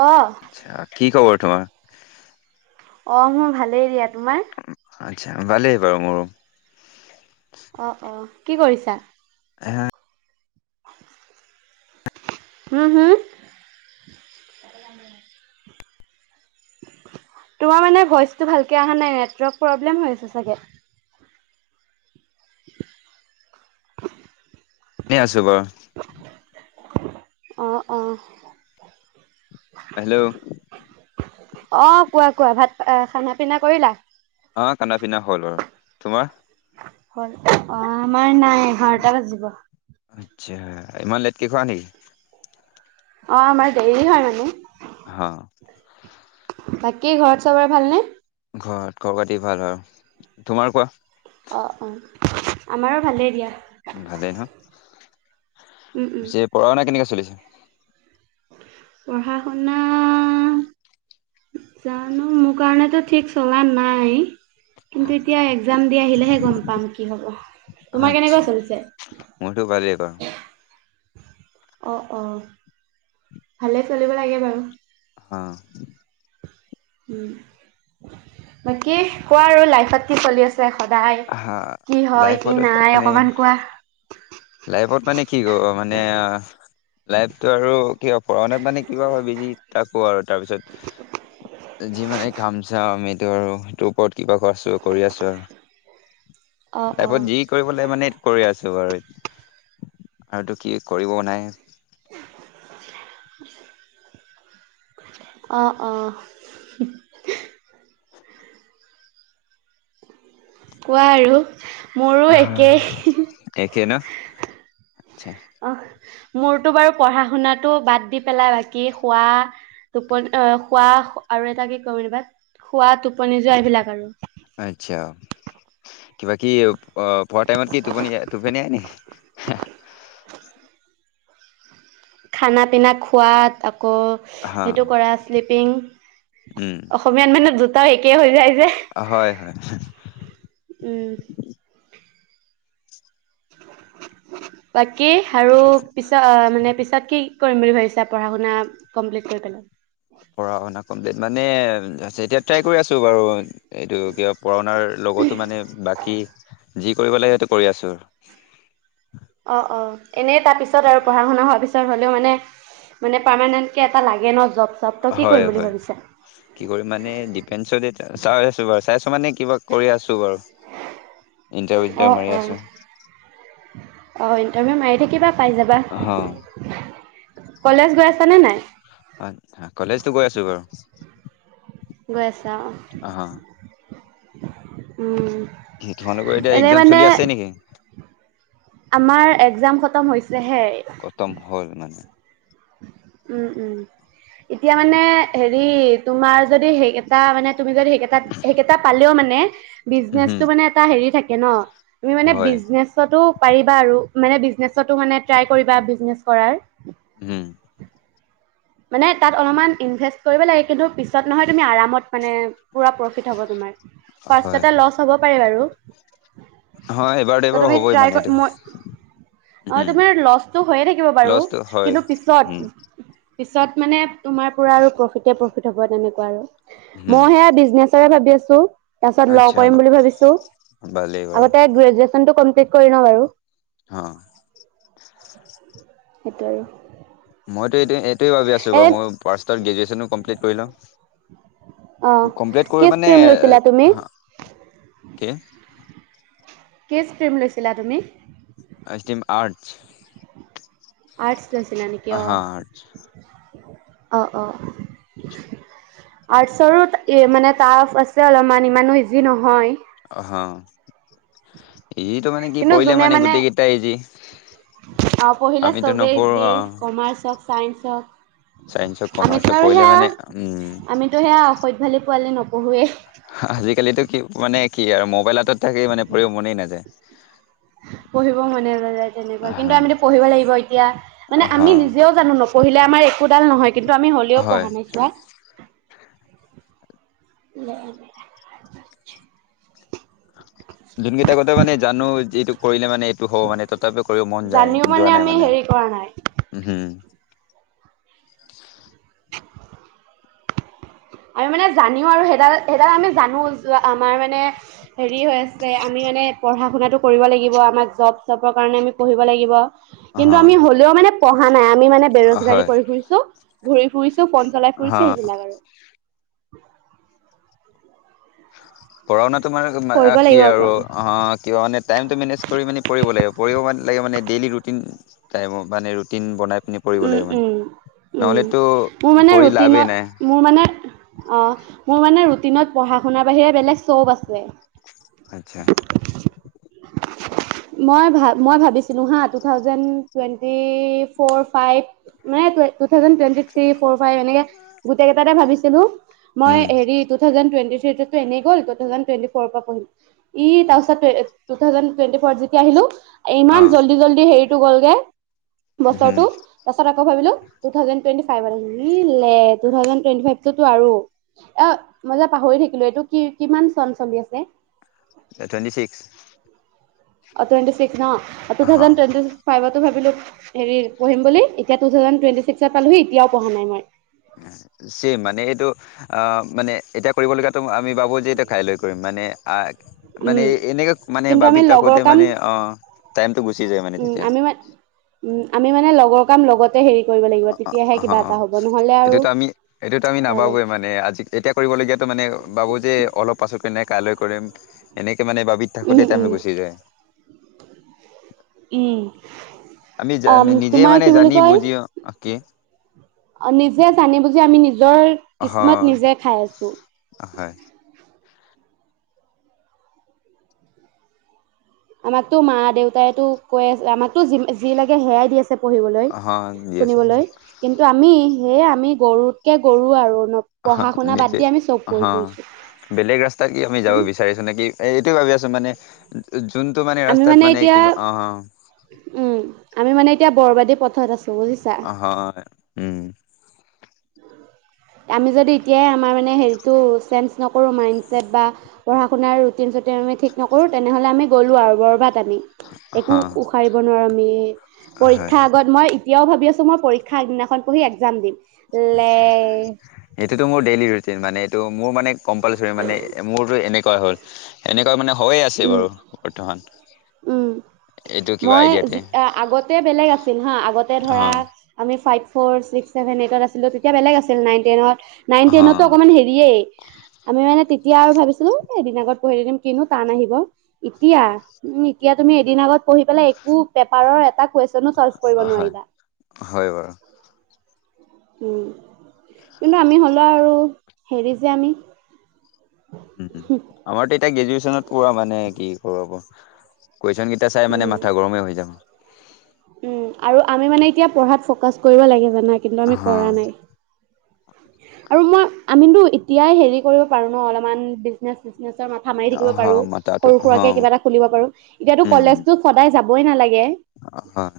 অ', আতচ্ছা কি খবৰ তোমাৰ অ মোৰ ভালেই দিয়া তোমাৰ আচ্ছা ভালেই বাৰু মোৰ অ অ কি কৰিছা এ হুম হুম তোমাৰ মানে ভইচটো ভালকে অহা নাই নেটৱৰ্ক প্ৰব্লেম হৈ আছে চাগে [unintelligible] [unintelligible] দুবাৰ অঁ অঁ হেল্ল' অ কোৱা কোৱা ভাত খানা পিনা কৰিলা অ কান্দা পি্না হ'ল আৰু তোমাৰ হয় অ আমাৰ নাই এঘাৰটা বাজিব আচ্ছা ইমান লেটকে খোৱা নেকি অ আমাৰ দেৰি হয় মানে অ বাকী ঘৰত চবৰে ভালনে ঘৰত ঘৰ পাতি ভাল আৰু তোমাৰ কোৱা অঁ অঁ আমাৰো ভালেই দিয়া ভালেই নহয় উম, উম। যে পঢ়া শুনা কেনেকুৱা চলিছে [unintelligible] পঢ়া শুনা জানো মোৰ কাৰণেত ঠিক চলা নাই কিন্তু এতিয়া এক্জাম দি আহিলেহে গম পাম কি হ'ব তোমাৰ আচ্ছা কেনেকুৱা চলিছে মোৰতো ভালেই বাৰু অ অ ভালে চলিব লাগে বাৰু অ উম বাকী কোৱা আৰু লাইফত কি চলি আছে সদায়? হা কি হয় কি লাইফত এ নাই মানে অকমান কোৱা? লাইফত মানে কি কব মানে লাইফতটো আৰু কি পঢ়া শুনাত মানে কিবা হয় বেজি তাকো আৰু তাৰপিছত যিমানে কাম চাওঁ আমিতটো আৰু সেইটোৰ ওপৰত কিবা ক আছো কৰি আছো আৰু অ', অ', তাইপত যি কৰিবলৈাগ মানেটো কৰি আছে আৰুতো কি কৰিবও নাই অঁ অঁ কোৱা আৰু মোৰো হ একেই। একে ন আা অহ, মোৰতো বাৰু পঢ়া শুনাতো বাদ দি পেলাই বাকী খোৱা টোপনি খোৱা আৰু এটা কি কমিব শোৱা টোপনি যোৱা এইবিলাক আৰু আচ্ছা কি বাকি অ ফোৱাটাইমত কি তুপ তুপনি আ ন খানা পিনা খোৱাত ক হা সেইটো কৰা শ্লিপিং উম অসমীয়াত মানে একে হৈ যায় যে হয় হয় উম তাক কি আৰু পিছত মানে পিছত কি কৰি বুলি ভাবা পঢ়া শুম্লেল পঢ় কমপ্লিট মানে এতিয়া ট্ৰাই কৰি আছো বাৰু এইটো কিবা পুৰণাৰ লগতো মানে বাকী যি কৰিব লাগে সেইটো কৰি আছো আৰু অ অ এনেই তাৰ পিছত আৰু পঢ়া শুনা হোৱাৰ পিছত হ'লেও মানে মানে পাৰমানেন্ট কেে এটা লাগে ন জব চব ত কি হয় কৰিম বুলি হয় ভাবিছা কি কৰি মানে ডিপেন্ঞ্চ চাই আছো বাৰু চাইছো মানে কিবা কৰি আছোঁ বাৰু ইটাৰ অ ইন্টাৰ মি অ আছো অ ইণ্টাৰভিউ মাৰি থাকিবা পাইজাবা অ কলেজ গৈ আছ নে নাই হয় কলেজটো গৈ আছো বাৰু গৈ আছা অ উম তোমালোকৰ এতিয়া এনেই এক্জাম মানে চলি আছে নেকি আমাৰ এক্জাম খতম হৈছেড়্যণণণণ্ড্ৰ খতম হ'ল মানে সহে উম উম এতিয়া মানে হেৰি তোমাৰ যদি সেই এটা মানে তুমি যদি সেইকেইটাত সেইকেইটা পালেও মানে উম বিজনেচটো মানে এটা [unintelligible] তুমি মানে হয় বিজনেছতো। পাৰিবা আৰু মানে বিজনেছতো মানে ট্ৰাই কৰিবা বিজনেছ কৰাৰ। হম। মানে তাত অলপমান ইনভেষ্ট কৰিব লাগে কিন্তু পিছত নহয় তুমি আৰামত মানে পুৰা প্ৰফিট হ'ব তোমাৰ। হয় ফাৰ্চতে লছ হ'ব পাৰে বাৰু। হয় এইবাৰতো ত এইবাৰ তুমি হ'বই মানে এইটো ট্ৰাই মই অ' উম তুমাৰ লছটো হৈয়ে থাকিব বাৰু লছটো হয় কিন্তু উম পিছত। পিছত মানে তোমাৰ পুৰা আৰু প্ৰফিতে প্ৰফিট হ'ব তেনেকুৱা আৰু। উম মই সেয়া বিজনেচ। [unintelligible] ভাবি আছো। তাৰপিছত ল আচ্ছা কৰিম বুলি ভাবিছো ভালেই বাৰু আগতে গ্ৰেজুৱ কমপ্লিট কৰি ল বাৰু। অ'। সেইটো আৰু। মইতো এইটো সেই ভাব আছো এ বাৰ মই পাৰ গ্ৰেজেনো কমপ্লিট কৰি ল। অ কমপ্লিট কি কৰি মানে ষ্ট্ৰীম লৈছিলা তুমি? কি? কি ক্ৰীম লৈছিলা তুমি? আৰ্তচ। আৰ্তচ। লৈচিলা নেকি অ'। অ', অ' আৰ্টছৰো মানে টাফ আছে অলপমান ইমানো ইজি নহয়। হা। ইটো মানে কি কিন্তু পঢ়িলে যোনে মানে গোটেই কেইটা ইজি আহ পঢ়িলে আমিতো চবেই নপঢ়ো যি অ কমাৰ্চ হওক চাইন্ঞ্চ হওক চাইন্সক আমিতো কমাৰ্চক আৰু পঢ়িলে সেয়া মানে উম আমিতো সেয়া অসধ ভালি। পোৱালে নপঢ়োৱে। আজিকালিতো কি মানে কি আৰু মোবাইলত থাকেই মানে পঢ়িব মনেই নাযায়। পঢ়িব মনে না যায় তেনেকুৱা কিন্তু আমিত পঢ়িব লাগিব এতিয়া মানে হা আমি নিজেও জানো ন। পঢ়িলে আমাৰ একোডাল নহয়। কিন্তু আমি হলেও হয় পঢ়া নাইছোৱা। [unintelligible] যোন কেইটাগতে মানে জানো এইটো কৰিলে মানে এইটো হব মানে তথাপি কৰিব মন যায় জানিও যোৱা নাই আমি মানে হেৰি কৰা নাই উ হম। আমি মানে জানিও আৰু সেইডাল সেইডাল আমি জানো আমাৰ মানে হেৰি হৈ আছে আমি মানে পঢ়া শুনাটো কৰিব লাগিব আমাক জব চবৰ কাৰণে আমি পঢ়িব লাগিব। অ কিন্তু আমি হ'লেও মানে। প নাই আমি মানে হয় বেৰোজগাৰী কৰি ফুৰিছো ঘূৰি ফুৰিছে পন জ্বলাই হ ফুৰিছে সেইবিলাক আৰু [inaudible] পঢ়া শুনাাতটো মানে কৰিব কি লাগিব আৰু আকৌ অ কিবা মানে টাইমটো মেনেজ কৰি মানি পৰিব লাগিব পৰিব মানে ান উম উম উম মোৰ মানে পঢ়ি লাভেই নাই ৰুটিনত মোৰ মানে অ মোৰ মানে ৰুটিনত পঢ়া শুনাৰ বাহিৰে বেলেগ চব আছে আচ্ছা মই ভ মই ভাবিছিলোঁ হা two thousand twenty four five মানে থ ফ ফাইভ এনে গেইেই ভাব হেল্ল' মই উম এই ট ফ'ৰ পঢ়ম এই তউচাপ ু থ টেি আহিলো অ ইমান জল্দি জল্দি হেৰি টো গ'লগে বছৰটো তাৰছত ভাবো ট থউে ট থউে টট ফাইভতো আৰু অ মই যে পাহৰি থাকিলো এইটো কি কিমান চন চলি আছে টুৱেণ্টি ছিক্স অ টেণ্িিক্ টু অ থাউজ ট ফাইভ ভাবিলো হেৰি পঢিম বুলি এতিয়া থে ট্ত পালোহি এতিয়াও প়া নাই মই চম মানে এইটো অ মানে এতিয়া কৰিবলগীয়াাতো তুমি বাবো যে এইটো খাই লৈ কৰিম মানে অ মানে উম এনেকে মানে কিন্তু আমি বাবিত লগৰ থাকোতে কাম মানে অ াইম গ উম আমি মান উম আমি মানে লগৰ কাম লগত অ অ অ নহ'লে আৰু এইটোতো আমি এইটোতো আমি যাব নাবোয়ে মানে আজি এতিয়া কৰিবলগীয়াাতো মানে বাবো যে অলপ পাছতকে নেক্স কালৈ কৰিম এনেকে মানে বাবিত উম থাকোতে তাই উম গুচি যায় উম আমি জা অ নিজে তোমাৰ মানে কি বুলি জানি কয় বুজি অ কি নিজে জানি বুজি আমি নিজৰ কিসমত হয় নিজে খাই আছো হয় আমাকতো মা দেউতাইো কৈ আছে আমাকোি যি লাগে সেয়াই দি আছে পঢ়িবলৈ অ দি আছো শুনিবলৈ বাৰু কিন্তু আমি সেয়ে আমি গৰুতকে গৰু আৰু অ পঢ়া শুনা বাদ নিজ দি আমি চব কৰি অ ফুৰিছো। বেলেগ ৰাস্তাত কি আমি যাব বিচাৰিছো নেকি এই ভাবি আছো মানে উ আমি মানে এতিয়া উম আমি মানে এতিয়া বৰবাদী পথত আছে হয় উম আমি যদি এতিয়াই আমাৰ মানে হেৰিটো চেঞ্জ নকৰোঁ মাইণ্ড চছেট বা পঢ়া শুনাৰ ৰুটিন চুটিন আমি ঠিক নকৰোঁ তেনেহ'লে আমি গ'লোঁ আৰু বৰবাত ানি হ একো উশাৰিব নোৱাৰো আমি হয় পৰীক্ষা আগত মই তেতিয়া ভি আছোঁ মই পৰীক্ষা আগদিনাখন পঢ়ি এক্সাম দিম লে সেইটোতো মোৰ ডেইেলি ৰুটিন মানে ত মোৰ মানে কম্পালচৰিী মানে মোৰতো এনেকুৱা হ'ল এনেকুৱা মানে হৈয়ে আছে উ বাৰু বৰ্তমান উম এইটো কিবা মই আইডিয়াতে আগতে বেলেগ আছিল হা আগতে অ ধৰা আমি ফাই ফ' ছিক্ েভেন এইটতছিলো তেতিয়া বেলেগ আছিল নাইন টেনত নাইন অ টেনতো অকমান হেৰিয়ে আমি মানে এতিয়া আৰু ভাবিো এেইদ আগত পঢ়ি থ দিম কিনো এতিয়া এতিয়া ত এ আগত পঢি প একোপ এ কুৱেশন চল্ভ কৰিব হয় নোৱাৰিবা হয় বাৰু উম কিন্তু আমি হলেও আৰু হেৰি যে আমি উম আমাৰ এয়া গ্ৰেজুৱেশ্যনত পোৱা মানে কি কৰো কুৱেশ্যনকেইটা চাই মানে উম মাথা গৰমেই হৈ যাব উম আৰু আমি মানে এতিয়া পঢ়াত ফকাচ কৰিব লাগিব জানা কিন্তু অ আমি কৰা নাই আৰু মই আমিতো এতিয়াই হেৰি কৰিব পাৰো ন অলপমান বিজনেচ মচ নাচৰ মাথা মাৰি থাকিব অ পাৰো মাথাটো সৰু অ সুৰাককে কিবা এটা খুলিব পাৰো এতিয়াাতো উম কলেজতো সদায় যাব বই নালাগে ে অ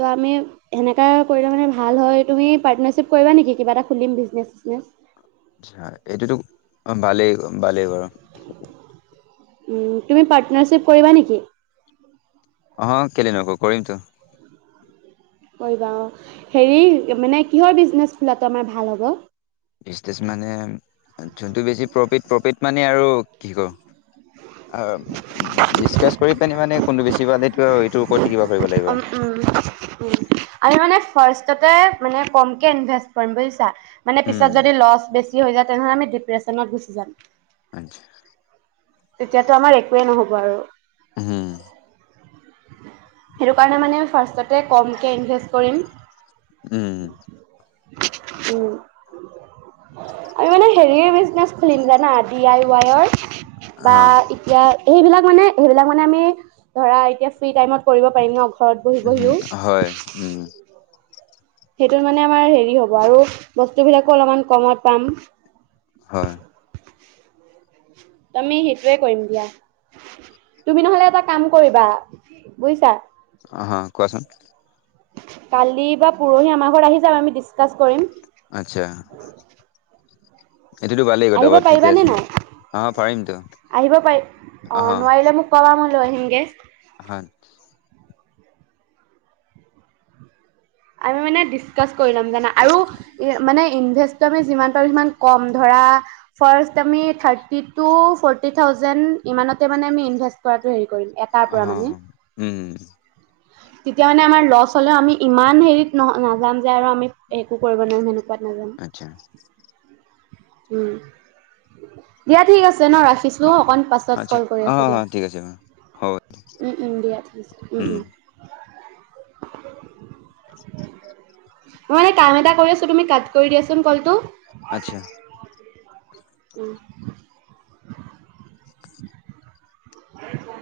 ত' আমি সেনেকা কৰিলে মানে ভাল হয় তুমি পাৰ্টনাৰশ্বিপ কৰিবা নেকি কিবা এটা খুলিম বিজনেচ চনেছ া এইটোতো ভালেই ভালেই বাৰ [unintelligible] [inaudible] উ তুমি পাৰ্টনাৰশ্বিপ কৰিবা নেকি? অ কেলে নকো কৰিম তো [unintelligible] কৰিবা অ হেৰি মানে কিহৰ বিজনেচ খোলাতটো আমাৰ ভাল হ'ব? [unintelligible] বিছনেছ মানে জোনটো বেছি প্ৰফিট প্ৰফিট মানে [unintelligible] আৰু কি ক [unintelligible] অ ডিচকাচ কৰি পি মানে কোনটো বেছি পালেটো [unintelligible] [inaudible] আৰু মানে [unintelligible] ফাৰ্ষ্টতে মানে কমকৈ ইনভেষ্ট কৰিম বুজিছা [unintelligible] মানে পিছত উম যদি লছ বেছি [unintelligible] হৈ যায় তেনেহলে আমি ডিপ্ৰেচনত গুচি যাম [unintelligible] আ [inaudible] তেতিয়াতো আমাৰ একোৱেই নহব আৰু হম [inaudible] সেইটো কাৰণে মানে ফাৰ্ষ্টতে কমকে ইনভেষ্ট কৰিম উম [inaudible] উ আমি মানে হেৰি বিজনেচ খুলিম জানা ডি আই ৱাইৰ অ বা এতিয়া সেইবিলাক মানে সেইবিলাক মানে আমি ধৰা এতিয়া ফ্ৰী টাইমত কৰিব পাৰিম ন ঘৰত বহি উম বহিও হয় উম সেইটোত মানে আমাৰ হেৰি হ'ব আৰু বস্তুবিলাকো অলপমান কমত পাম হয় তমি সেইটোয়ে কৰিম দিয়া তুমি নহলে এটা কাম কৰিবা বুজিছা অ হ কোৱাচোন কালি বা পৰহি আমাৰ ঘৰত আহি যাম আমি ডিচকাচ কৰিম আচ্ছা [inaudible] এইটোতো ভালেই কথা আহিব বাৰু ঠিকে পাৰিবানে আছে নাই অ পাৰিমতো আহিব পাৰি অ নোৱাৰিলে মোক ক ম ৰহিগে [unintelligible] [inaudible] হয় [inaudible] আমি ম জ আৰুানে যি পাৰোাে ই [unintelligible] অ উম [inaudible] তেতিয়া মানে আমাৰ লছ হলেও আমি ইমান হেৰিত ন নাযাম যে আৰু আমি একো কৰিব নোৱাৰিম সেনেকুৱা আচ্ছা উম দিয়া ঠিক আছে ন ৰাখিছোঁ অকণ পাছত আচ্ছা কল কৰি অ আছোঁ অ, দিয়া ঠিক আছে বাৰু হ'ব দিয়ািক উম মই এানে কাম এটা কৰি আছো তুমি কাট কৰি দিয়াচোন কলটো আচ্ছা উম [inaudible] উ